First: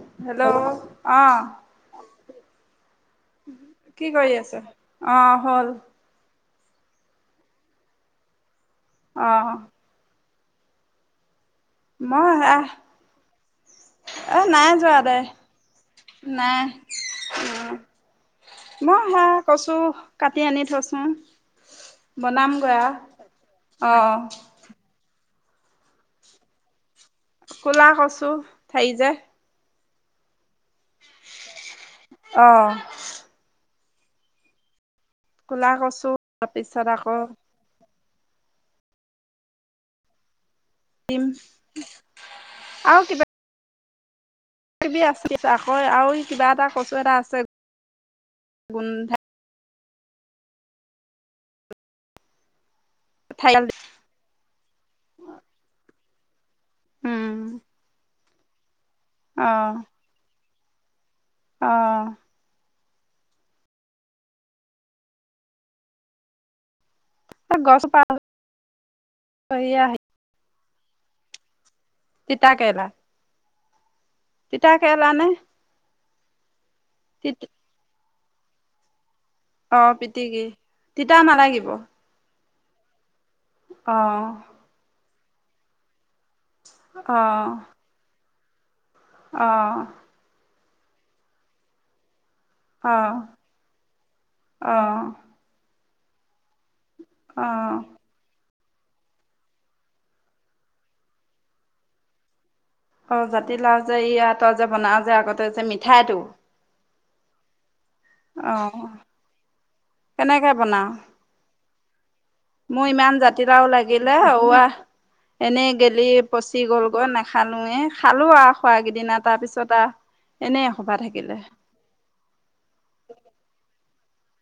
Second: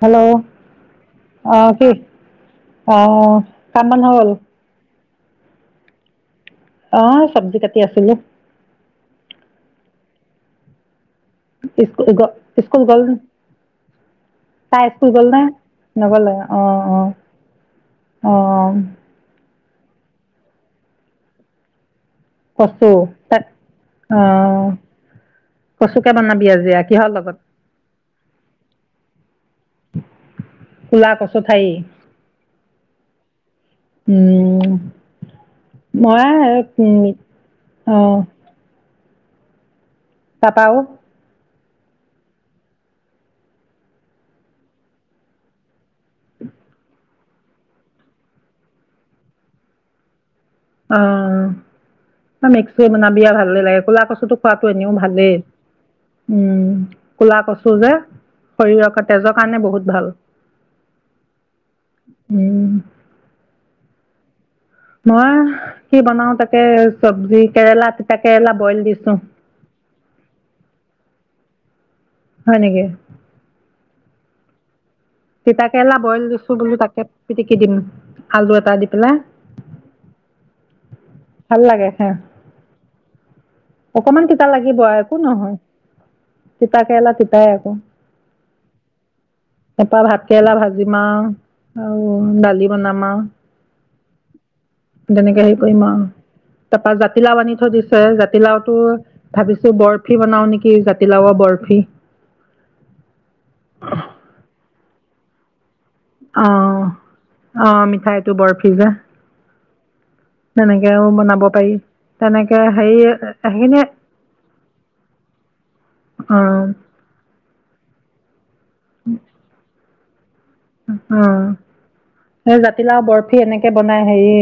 Hello অ', অঁ কি অঁ কামবন হ'ল। অঁ, হ'ল। অঁ, চব্জি কাটি আছিলো। অঁ। স্কুল মই গ'ল- সেয়া স্কুল গ'ল এ নাই তাই যোৱা স্কুল দে গ'ল নে, নগ'লে নাই অ', অ' অ', অঁ। মই সেয়া কচু কাটি আনি থৈচো। কচু, তা অঁ। কচুকে বনাবি আজি কিহৰ লগত কোলা কছো, ঠাই যে কোলা কচু ঠাই অঁ। উম। কোলা কছো মই তাৰপিছত আকৌ অঁ। তাপা আও দিম আৰু কিবা কিবি আছে আকৌ আৰু কিবা এটা কচু এটা আছে গোন্ধা অঁ, মে [unintelligible] ঠাৰিডাল ভালেই লাগে, ক'লা কচুটো খোৱাতো এনেও ভালেই। উম, ক'লা উম, কছো যে শৰীৰৰ ক তেজৰ কাৰণে বহুত ভাল। অঁ। উম, মই কি বনাও তাকে চব্জি, কেৰেলা গছজোপা তিতা কেৰেলা, বইল দিছো। সেয়া তিতা হয় নেকি কেৰেলা। তিতাক। খেলানে। তিতা কেৰেলা বইল দিছো বোলো তাক পিটিকি দিম। আলু এটা দি পেলা আহ পিতিকি। তিতা ভাল নালাগিব। লাগে খাই অ অকমান তিতা লাগিব। একো নহয়। তিতাকেৰেলা অ তিতাই আকৌ। অ এপা ভাত কেৰেলা ভাজ ডিমা আৰু। দালি অ অ বনাম আ তেনেকে হেৰি কৰিম আ তাৰপা জাতি লাউ অ আনি থৈদিছে জা জাতিলাওটো ভাবিছো বৰফি, বনাও নেকি জাতিলাওৰ বৰফি। অ জাতি লাহ যে ই তই যে বনা। যে আগতে মিঠাইটো আহ। অ মি। আহ কেনেকে বনাও, তেনেকেও বনাব পাৰি তেনেকে মোৰ হেৰি ইমান জাতিলাও সেইখিনি লাগিলে এনেই গেলি পচি উম গল গৈ নাখালোৱে খালো আৰু খোৰা কিদিনা তাৰ পিছত আহ। এনে এ সপা থাকিলে। উম এই জাতিলাও বৰফি এনেকে বনাই হেৰি,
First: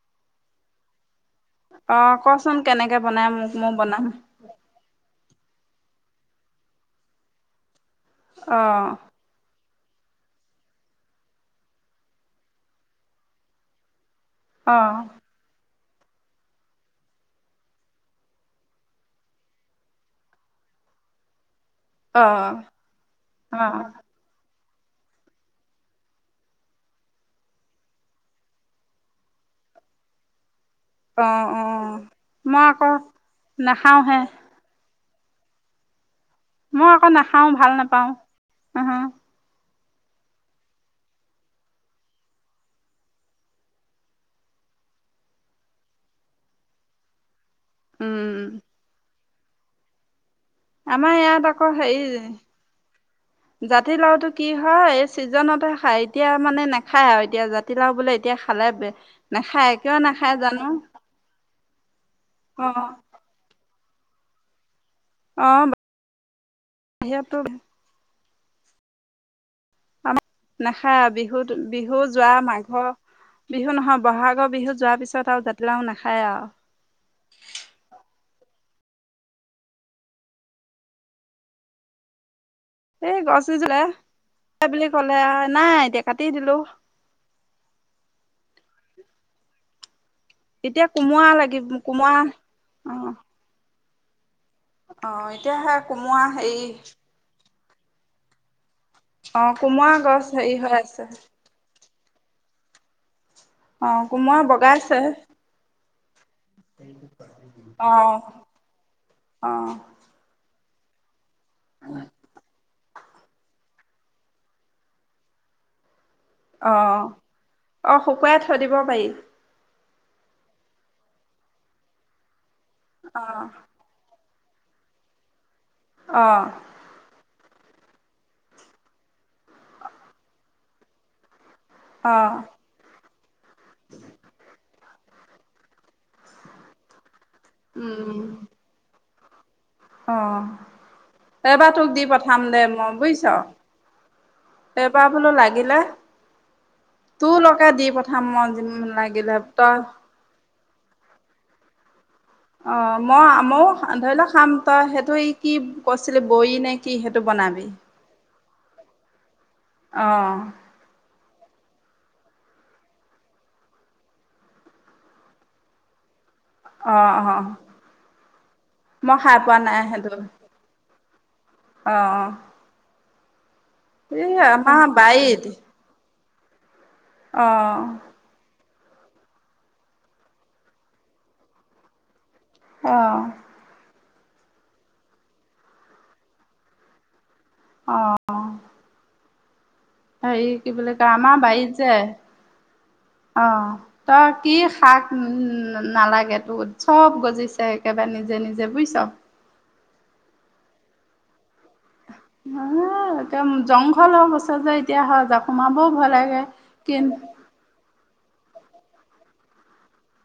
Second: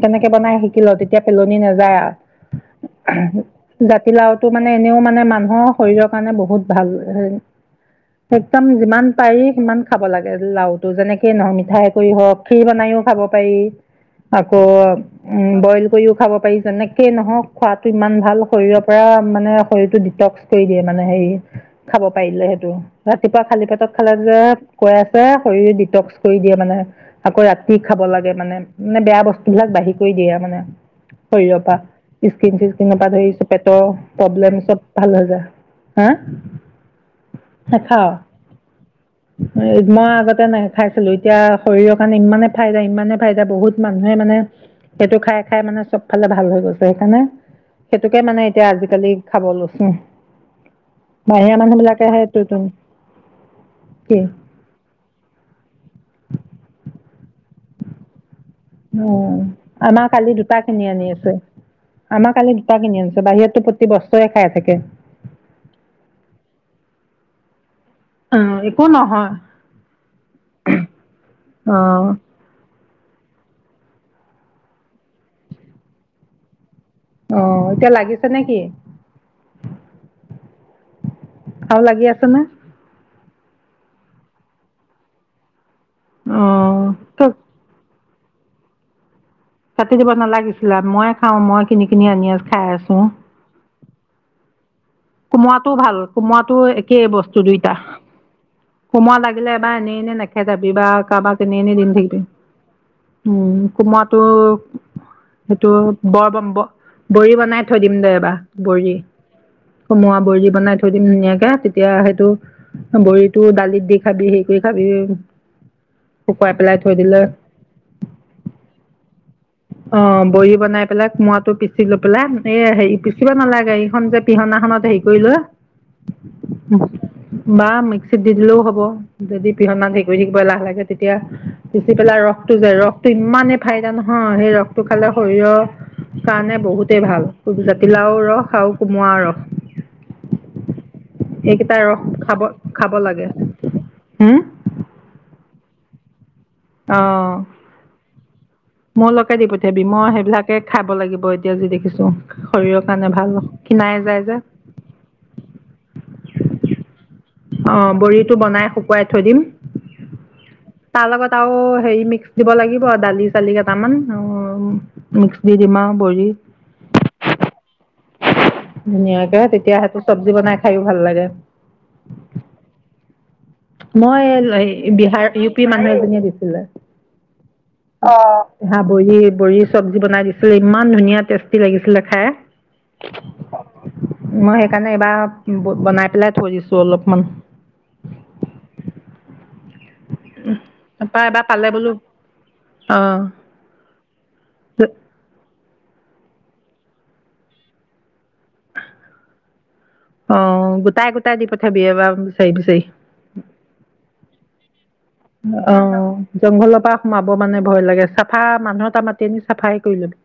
কেনেকে বনাই শিকিল পেলনি নাযায় অ কচোন কেনেকে বনাই আৰু, মোক মই বনাম জাতিলাওতটো মানে এনেও মানে মানুহৰ শৰীৰৰ কাৰণে বহুত ভাল। অ একদম যিমান পাৰি সিমান। খাব লাগে। লাওটো যেনেকে নহক মিঠাই কৰি হওক কীৰ বনাইও খাব পাৰি। আকৌ অ উ বইল কৰিও খাব পাৰি যেনেকে নহওক খোৱাটো ইমান ভাল শৰীৰৰ পৰা মানে শৰীৰটো ডিটক্স কৰি দিয়ে মানে হেৰি। খাব পাৰিলে সেইটো ৰাতিপুৱা অ খালী অ পেটত খালে যে [unintelligible] শৰীৰ ডিটক্স কৰি দিয়ে মানে আকৌ ৰাতি খাব লাগে মানে, মানে বেয়া বস্তু বিলাক বাহিৰ কৰি দিয়ে আৰু মানে। অঁ শৰীৰৰ পৰা অঁ মই স্কিন আকৌ চিস্কিনৰ পৰা ধৰি চব পেটৰ নাখাওঁহে প্ৰব্লেম চব। ভাল হৈ যায়। হা মই আকৌ নাখাও, ভাল নাপাওঁ নাখাৱ হ, হ। মই আগতে নেখাইছিলো। এতিয়া শৰীৰৰ কাৰণে ইমানে ফাইদা, ইমানে ফাইদা বহুত মানুহে মানে সেইটো খাই, খাই মানে চব ফালে ভাল হৈ গৈছে সেইকাৰণে। সেইটোকে মানে এতিয়া আজিকালি খাব লৈছোঁ। আমাৰ ইয়াত বাহিৰা আকৌ মানুহবিলাকে সেইটোতো হেৰি জাতিলাওঁটো কি হয়, ছিজনতে খাই এতিয়া মানে নাখায় আৰু এতিয়া জাতিলাও বোলে এতিয়া খালে উম, নাখায় কিয় আমাৰ নাখায় কালি দুটা জানো কিনি আনিছো আমাৰ কালি দুটা অঁ কিনি আনিছে বাহিৰতো বস্তুৱে খাই থাকে। অ' [unintelligible] অ', একো নহয়। আমাৰ নাখায় বিহুত, বিহু অঁ যোৱা মাঘৰ বিহু নহয়, বহাগৰ বিহু যোৱাৰ পিছত আৰু জাতিলাওঁ নাখায় আৰু। অ', এতিয়া লাগিছে নেকি? আৰু লাগি আছে ন। এই গছ ৰুইছিলে বুলি ক'লে আৰু নাই। এতিয়া কাটি দিলো। অঁ কাটি দিব নালাগিছিলে, এতিয়া মই কোমোৰা খাওঁ মই লাগিব কিনি কিনি কোমোৰা আনি আনি খাই আছো। অ'। অ', এতিয়া সে কোমোৰাটোও ভাল, কোমোৰা হেৰি কোমোৰাটোও একেই বস্তু দুই [unintelligible] কোমোৰা লাগিলে অ', এবাৰ কোমোৰা এনে, এনে গছ হেৰি নেখেদাবি হৈ বা আছে কাৰোবাক এনেই এনেই দি নেথাকিবি। [inaudible] উম, অ', কোমৰাটো কোমোৰা বগাইছে। সেইটো [unintelligible] বৰি বনাই থৈ দিম দে অ'। এবাৰ বৰি। অ', কোমোৰা বৰি বনাই [unintelligible] তেতিয়া সেইটো বৰিটো দালিত দি খাবি হেই কৰি খাবি। শুকুৱাই অ', পেলাই থৈ দিলে অ' শুকুৱাই থৈ দিব পাৰি। অ', বৰি বনাই পেলাই কুমোৰাটো পিচি লৈ পেলাই। এ হেৰি পিচিবা অ', নালাগে এইখন যে পিহনাখনত হেৰি কৰি লোৱা আহ বা মিক্সিত দি দিলেও হ'ব যদি পিহনমান [unintelligible] েক থাকিবা লাহে লাগে তেতিয়া গুচি পেলা অ'। ৰস টো যায় ৰস টো ইমানেই ফাইদা নহয় অ সেই ৰসটো খালে শৰীৰৰ কাৰণে বহুতেই ভাল উম, জাতিলাও ৰস আৰু কোমোৱাও ৰস অ এইবাৰ এইকেইটা তোক ৰস দি খাব পঠাম দে খাব মই লাগে বুজিছ হম এইবাৰ বোলো লাগিলে তোৰ লগত দি পঠাম মই যে মোৰ লগকে দি পঠিয়াবি মই সেইবিলাকে খাব লাগিব এতিয়া যিদে কিছোঁ অ মই মৌ ধৰি লওক যে খাম তই সেইটো কি কৈছিলি বহ নে কি বনাবি। অ বৰিটো বনাই শু পুৱাই থৈ দিম আহ তাৰ লগত আৰু হে মিক্স দিব লাগিব দালি চালি কেইটামান আৰু মিক্স দি দিম আৰু ভৰি অ অ মই খাই ধুনীয়াকে পোৱা তেতিয়া নাই সেটো সেইটো চবজি বনাই খাইও ভাল লাগে অ', এই মই আমাৰ বিহাৰ বাৰীত ইউ পি মানুহ এজনীয়ে দিছো ছিলে অঁ হা বৰি বৰি চব্জি বনাই দিছিলে ইমান ধুনীয়া টেষ্টি লাগিছিলে খাই অ', মই সেইকাৰণে এইবাৰ বনাই পেলাই থৈ দিছো অলপমান আহ হ কি বুলি ক তাৰপা আমাৰ এবাৰ পালে বাৰীত বোলো যে অ ত কি শাক নালাগে তো চব গজিছে একেবাৰে নিজে নিজে বুজিছ অ গোটাই গোটাই দি প হ একদম জংঘল হৈ গৈছে যে এতিয়া সজা অ কমাবও ভয় লাগে জংঘলৰ পৰা কিন্ত সোমাব মানে ভয় লাগে চাফা মানুহৰ [unintelligible] তটা মাতি আনি চাফাই কৰি লব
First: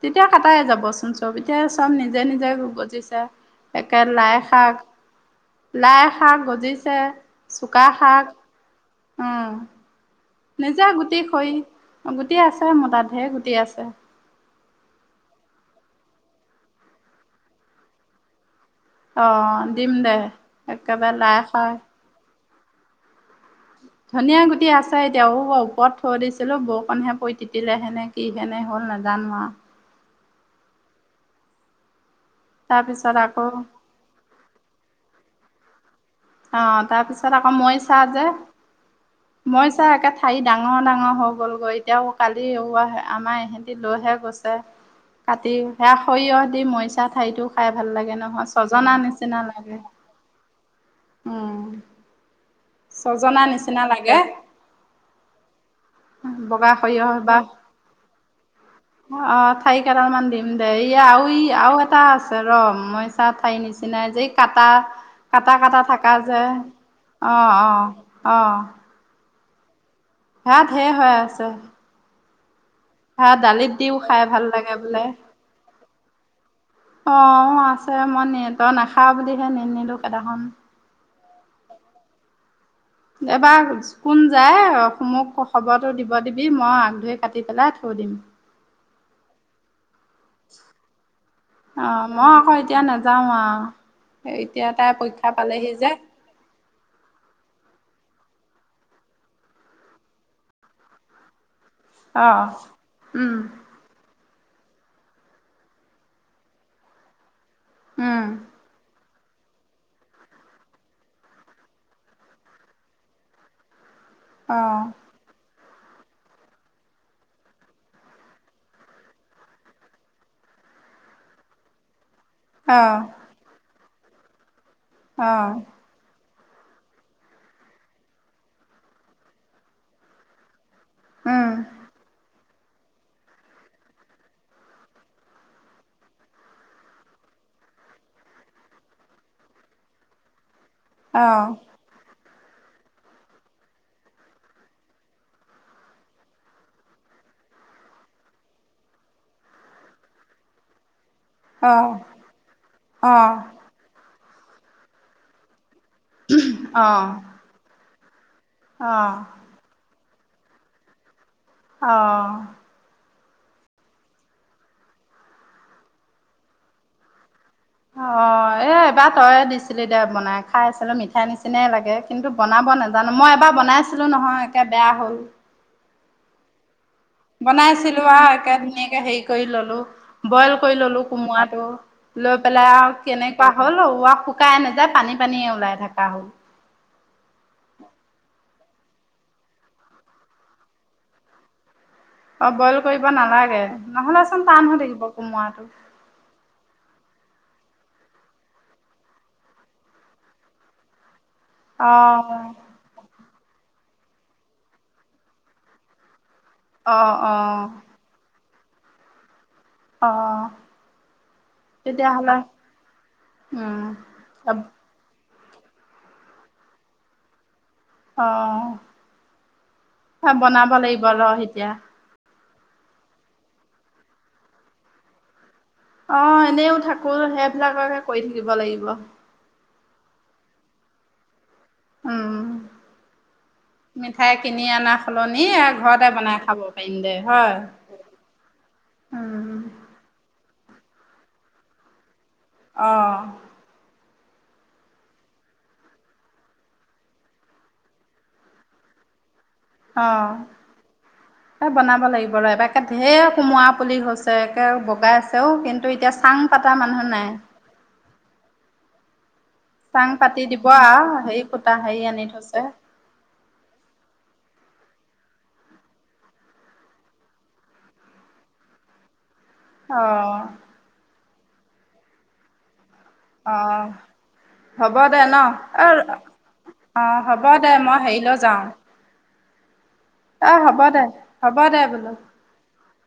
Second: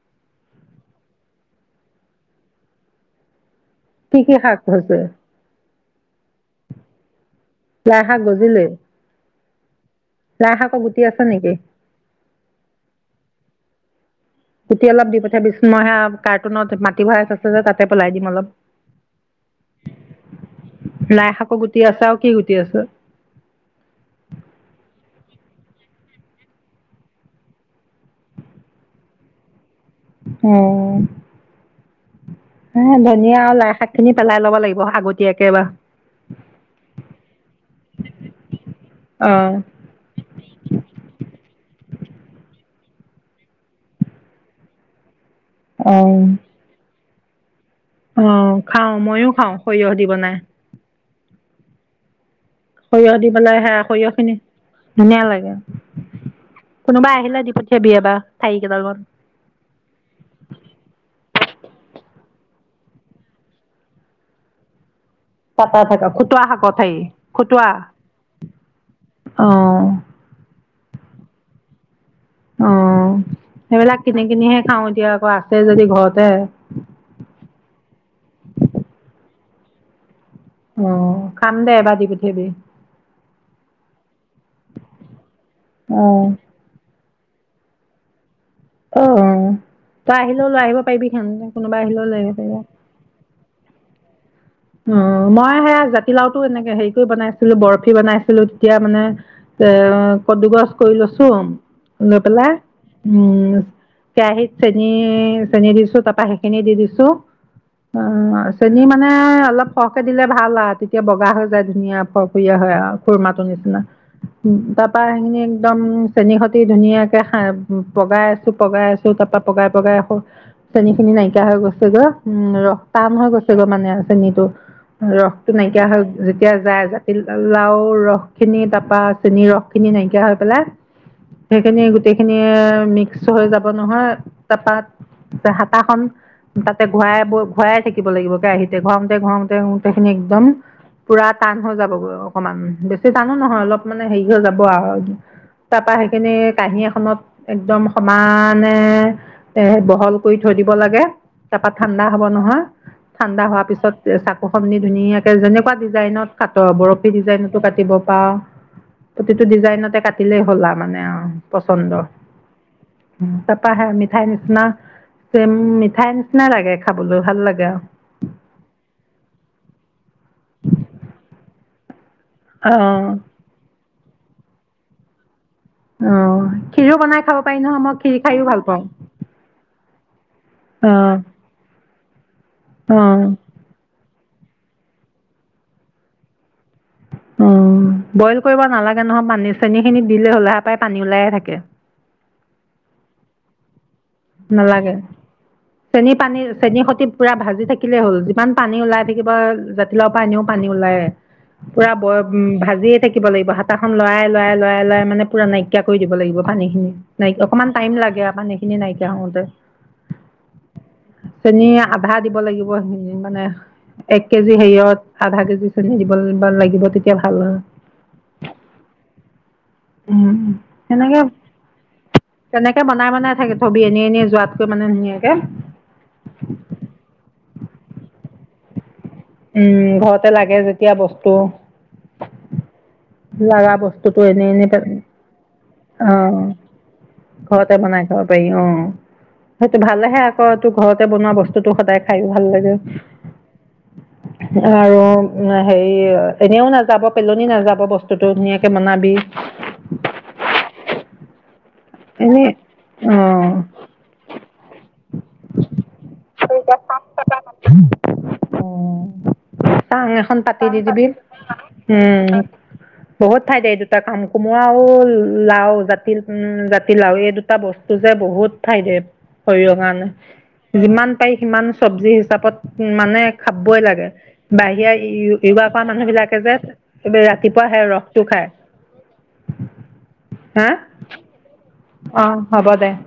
তেতিয়া কটাই যাবচোন চব এতিয়া চব নিজে নিজে বজিছো একে কি কি লাই শাক হৈছে লাই শাক গজিছে চুকা লাই শাক গজিলে লাই শাকৰ নিজে গুটি আছে নেকি খৰি গুটি আছে মো তাত ঢেৰ গুটি আছে গুটি অলপ দি পঠাবি চোন মই সেই আৱ কাৰ্টুনত মাটি ভৰাই থৈছে যে তাতে পেলাই দিম অলপ অ দিম দে একেবাৰে লাই শাক ইতি আছ ধনিয়া গুটি আছে এতিয়া ওপৰত থৈ দিছিলো বৰষুণহে পৰি তিতিলে হেনে কি হেনে হ'ল নেজানো আৱ অ হে তাৰপিছত ধুনীয়া আকৌ আৰু লাই শাক খিনি পেলাই ল লাগিব আগতীয়াকে বা অ তাৰপিছত আকৌ মইচা যে অ মইচা একে ঠায়ি ডাঙৰ ডাঙৰ হৈ গ'লগৈ এতিয়াও কালি ৱা আমাৰ ইহঁতি লৈহে গৈছে কাটি অ সেয়া সৰিয়হ দি মৰি এটা ঠাইটো অ খাওঁ মইও খাওঁ লাগে। সৰিয়হ দি বনাই উম সৰিয়হ দি ছজনা পেলাই সেয়া নিচিনা সৰিয়হ লাগে খিনি ধুনীয়া লাগে বগা কোনোবা সৰিয়হ বা আহিলে দি পঠিয়াবি এবাৰ ঠাৰি কেইডালমান আহ ঠাৰি কেইডাল মান দিম দে ইয়া আ ই আৰু এটা আছে ৰ মইচা ঠাই নিচিনাই যে কাটা কাটা থাকা খুটোৱা শাকৰ ঠায়ি অ' অ' অ' অ' সেয়া ধেৰ হৈ আছে অ ভাত দালিত দিও সেইবিলাক কিনি খাই ভাল কিনিহে লাগে খাও বোলে এতিয়া আকৌ আছে যদি ঘৰতে অ আছে মই নিহ তই নেখাওঁ বুলিহে হে নিনিলো কেদাখন অ খাম দে এবা দি পঠিয়াবি এবাৰ কোন যায় মোক খবৰটো দিব অ', দিবি মই আগ ধৰি কাটি পেলাই থৈ দিম অ তই আহিলেও লৈ আহিব পাৰিবি হেন কোনোবা আহিলেও অ' লৈ মই আহিব আকৌ এতিয়া নাযাওঁ আৰু। এতিয়া তাই উ পৰীক্ষা মই পালেহি সেয়া যে জাতিলাওতো এনেকে হেৰি কৰি বনাইছিলো বৰফি বনাইছিলো ছিলো তেতিয়া মানে এ কদুগছ কৰি লৈছোঁ লৈ অ'। পেলাই উম কেৰাহীত চেনি চেনি দিছোঁ তাপা সেইখিনি দি দিছোঁ অ উম, চেনি মানে মানে অলপ হৰহকে দিলে ভাল আৰু তেতিয়া বগা হৈ যায় ধুনীয়া ফৰফৰীয়া হয় আৰু খুুৰমা টোৰ নিচিনা অ', তাপা হে একদম চেনীৰ সৈতে ধুনীয়াকে খ পগাই আছো পগাই আছো তাৰ পৰাা পগাই পগাই আকৌ চেনীখিনি নাইকিয়া হৈ গৈছেগৈ। উম ৰস অ', টান হৈ গৈছে গৈ মানে হয় ত ৰসটো অ', নাইকিয়া হল এতি যায় জাতি লাও ৰস খিনি তাৰপা চেনীৰ ৰস খিনি নাইকিয়া হৈ পেলাই, উম। সেইখিনি গোটেইখিনি মিক্স হৈ যাব নহয় তাৰপা হাতা খন তাতে ঘৰাই ঘৰাই থাকিব লাগিব কেৰাহিতে ঘৰা ঘুওঁতে ঘুন্তে সেখিনি একদম পোৰা অ', টান হৈ যাবগৈ অ অকমান বেছি বেছি টানো নহয় অলপ মানে হেৰি হৈ যাব আৰু তাৰ পৰাা সেইখিনি কাহী এখনত একদম সমানে এ বহল কৰি থৈ দিব লাগে। তাৰপা অ', ঠাণ্ডা হব নহয় অ', ঠাণ্ডা হোৱাৰ পিছত চাকু খন নি ধুনীয়াকে যেনে কেনেকুৱা ডিজাইনত কাত বৰফী অ', ডিজাইনতো কাটিব বা অ', প্ৰতিটো ডিজাইনতে কা থাকিলে হ'লা মানে অ। আহ। তাৰাপা মিঠাই নিচিনা মিঠাই নিচিনা লাগে খাবলৈ ভাল লাগে। অ', এ [unintelligible] এবাৰ তইয়ে দিছিলি দে বনাই খাই আছিলো মিঠাই নিচিনাই লাগে। কিন্তু বনাব অঁ নাজানো মই এবাৰ বনাইছো আছিলো নহয় একে বেয়া হ'ল। অ। বনাই আছিলো আহ একে পাওঁ ধুনীয়াকে হেৰি কৰি ললো বইল কৰি ললো অঁ কোমোৰাটো। লৈ পেলাই আৰু অঁ কেনেকুৱা হ'ল শুকাই নাযায় পানী পানীয়ে ওলাই থকা হ'ল। অ বইল কৰিব নালাগে নহয় মানী চেনী খিনি দিলে হ'লোহে পৰাায় পানী ওলাইে থাকে। অ বইল কৰিব নালাগে। নহ'লেচোন টান হৈ নালাগে থাকিব কোমোৰাটো। চেনী পানী চেনীৰ সতি পুৰা ভাজি থাকিলেই হ'ল যিমান পানী ওলাই থাকিব জাতিলাউ পৰা আনিও পানী ওলাই। পুৰা ব উ অ', ভাজিয়ে থাকি কিব লাগিব হাতাখন লৰাই লৰাই লৰাই লৰাই মানে পুৰা নাইকিয়া কৰি দিব লাগিব। পানী খিনি অ', নাই অ', অকমান টাইম লাগে পানী ন [unintelligible] তেওঁতে। অ', চেনি আধা দিব তেতিয়াহ'লে লাগিব, মানে উম, এক কেজি অ', হেৰিয়ত। আধা কেজি চেনি দিব লিব লাগিব তেতিয়া ভাল হয়। উম, অ বনাব লাগিব ৰ এতিয়া। কেনেকে বনাই বনাই থাকে। ছবি এনেই এনেই যোৱাতকৈ মানে ধুনীয়াকে। অ এনেও থাকো সেইবিলাককে কৰি [inaudible] উম ঘৰতে লাগে যেতিয়া বস্তু। উম লগা বস্তুতটো মিঠাই এনেই কিনি এনে প, অনা সলনি ঘৰতে অ বনাই খাব পাৰিম দে হয় ঘৰতে বনাই খাব পাৰি অ, উম সেইটো ভালেহে আ। তো ঘৰতে বনোৱা বস্তুতটো সদায়। খাই ভাল লাগে। অ আৰু হেৰি এনেও নাযাব পেলনি নাযাব বস্তুতটো, ধুনীয়াকে বনাবি। আহ। বনাব লাগিব এনেই ৰ এবাৰকে ঢেৰ কোমোৰা অঁ পুলি হৈছে, একে বগাইছেও, কিন্তু এতিয়া চাং পাতা মানুহ নাই। চাং এখন পাতি দিব দি দিবি। আৰু হেৰি কুটা হেৰি আনি উম, থৈছে বহুত ঠাইত এই দুটা কাম কোম। লাও ল লাও জাতি উম্ [inaudible] জাতি লাও এই দুটা বস্তু যে বহুত ঠাই দে। শৰীৰৰ অ কাৰণে যিমান। পাই সিমান চব্জি হিচাপত। উ মানে অ খাবই লাগে, হ'ব দে ন বাহিৰা [inaudible] অ মানুহ বিলাকে যে অ এই হ'ব ৰাতিপুৱা দে সেই মই ৰসটো হেৰিলৈ খায়। যাওঁ উ [inaudible] অ হ'ব দে, হ'ব দ। অ হ'ব দে [inaudible]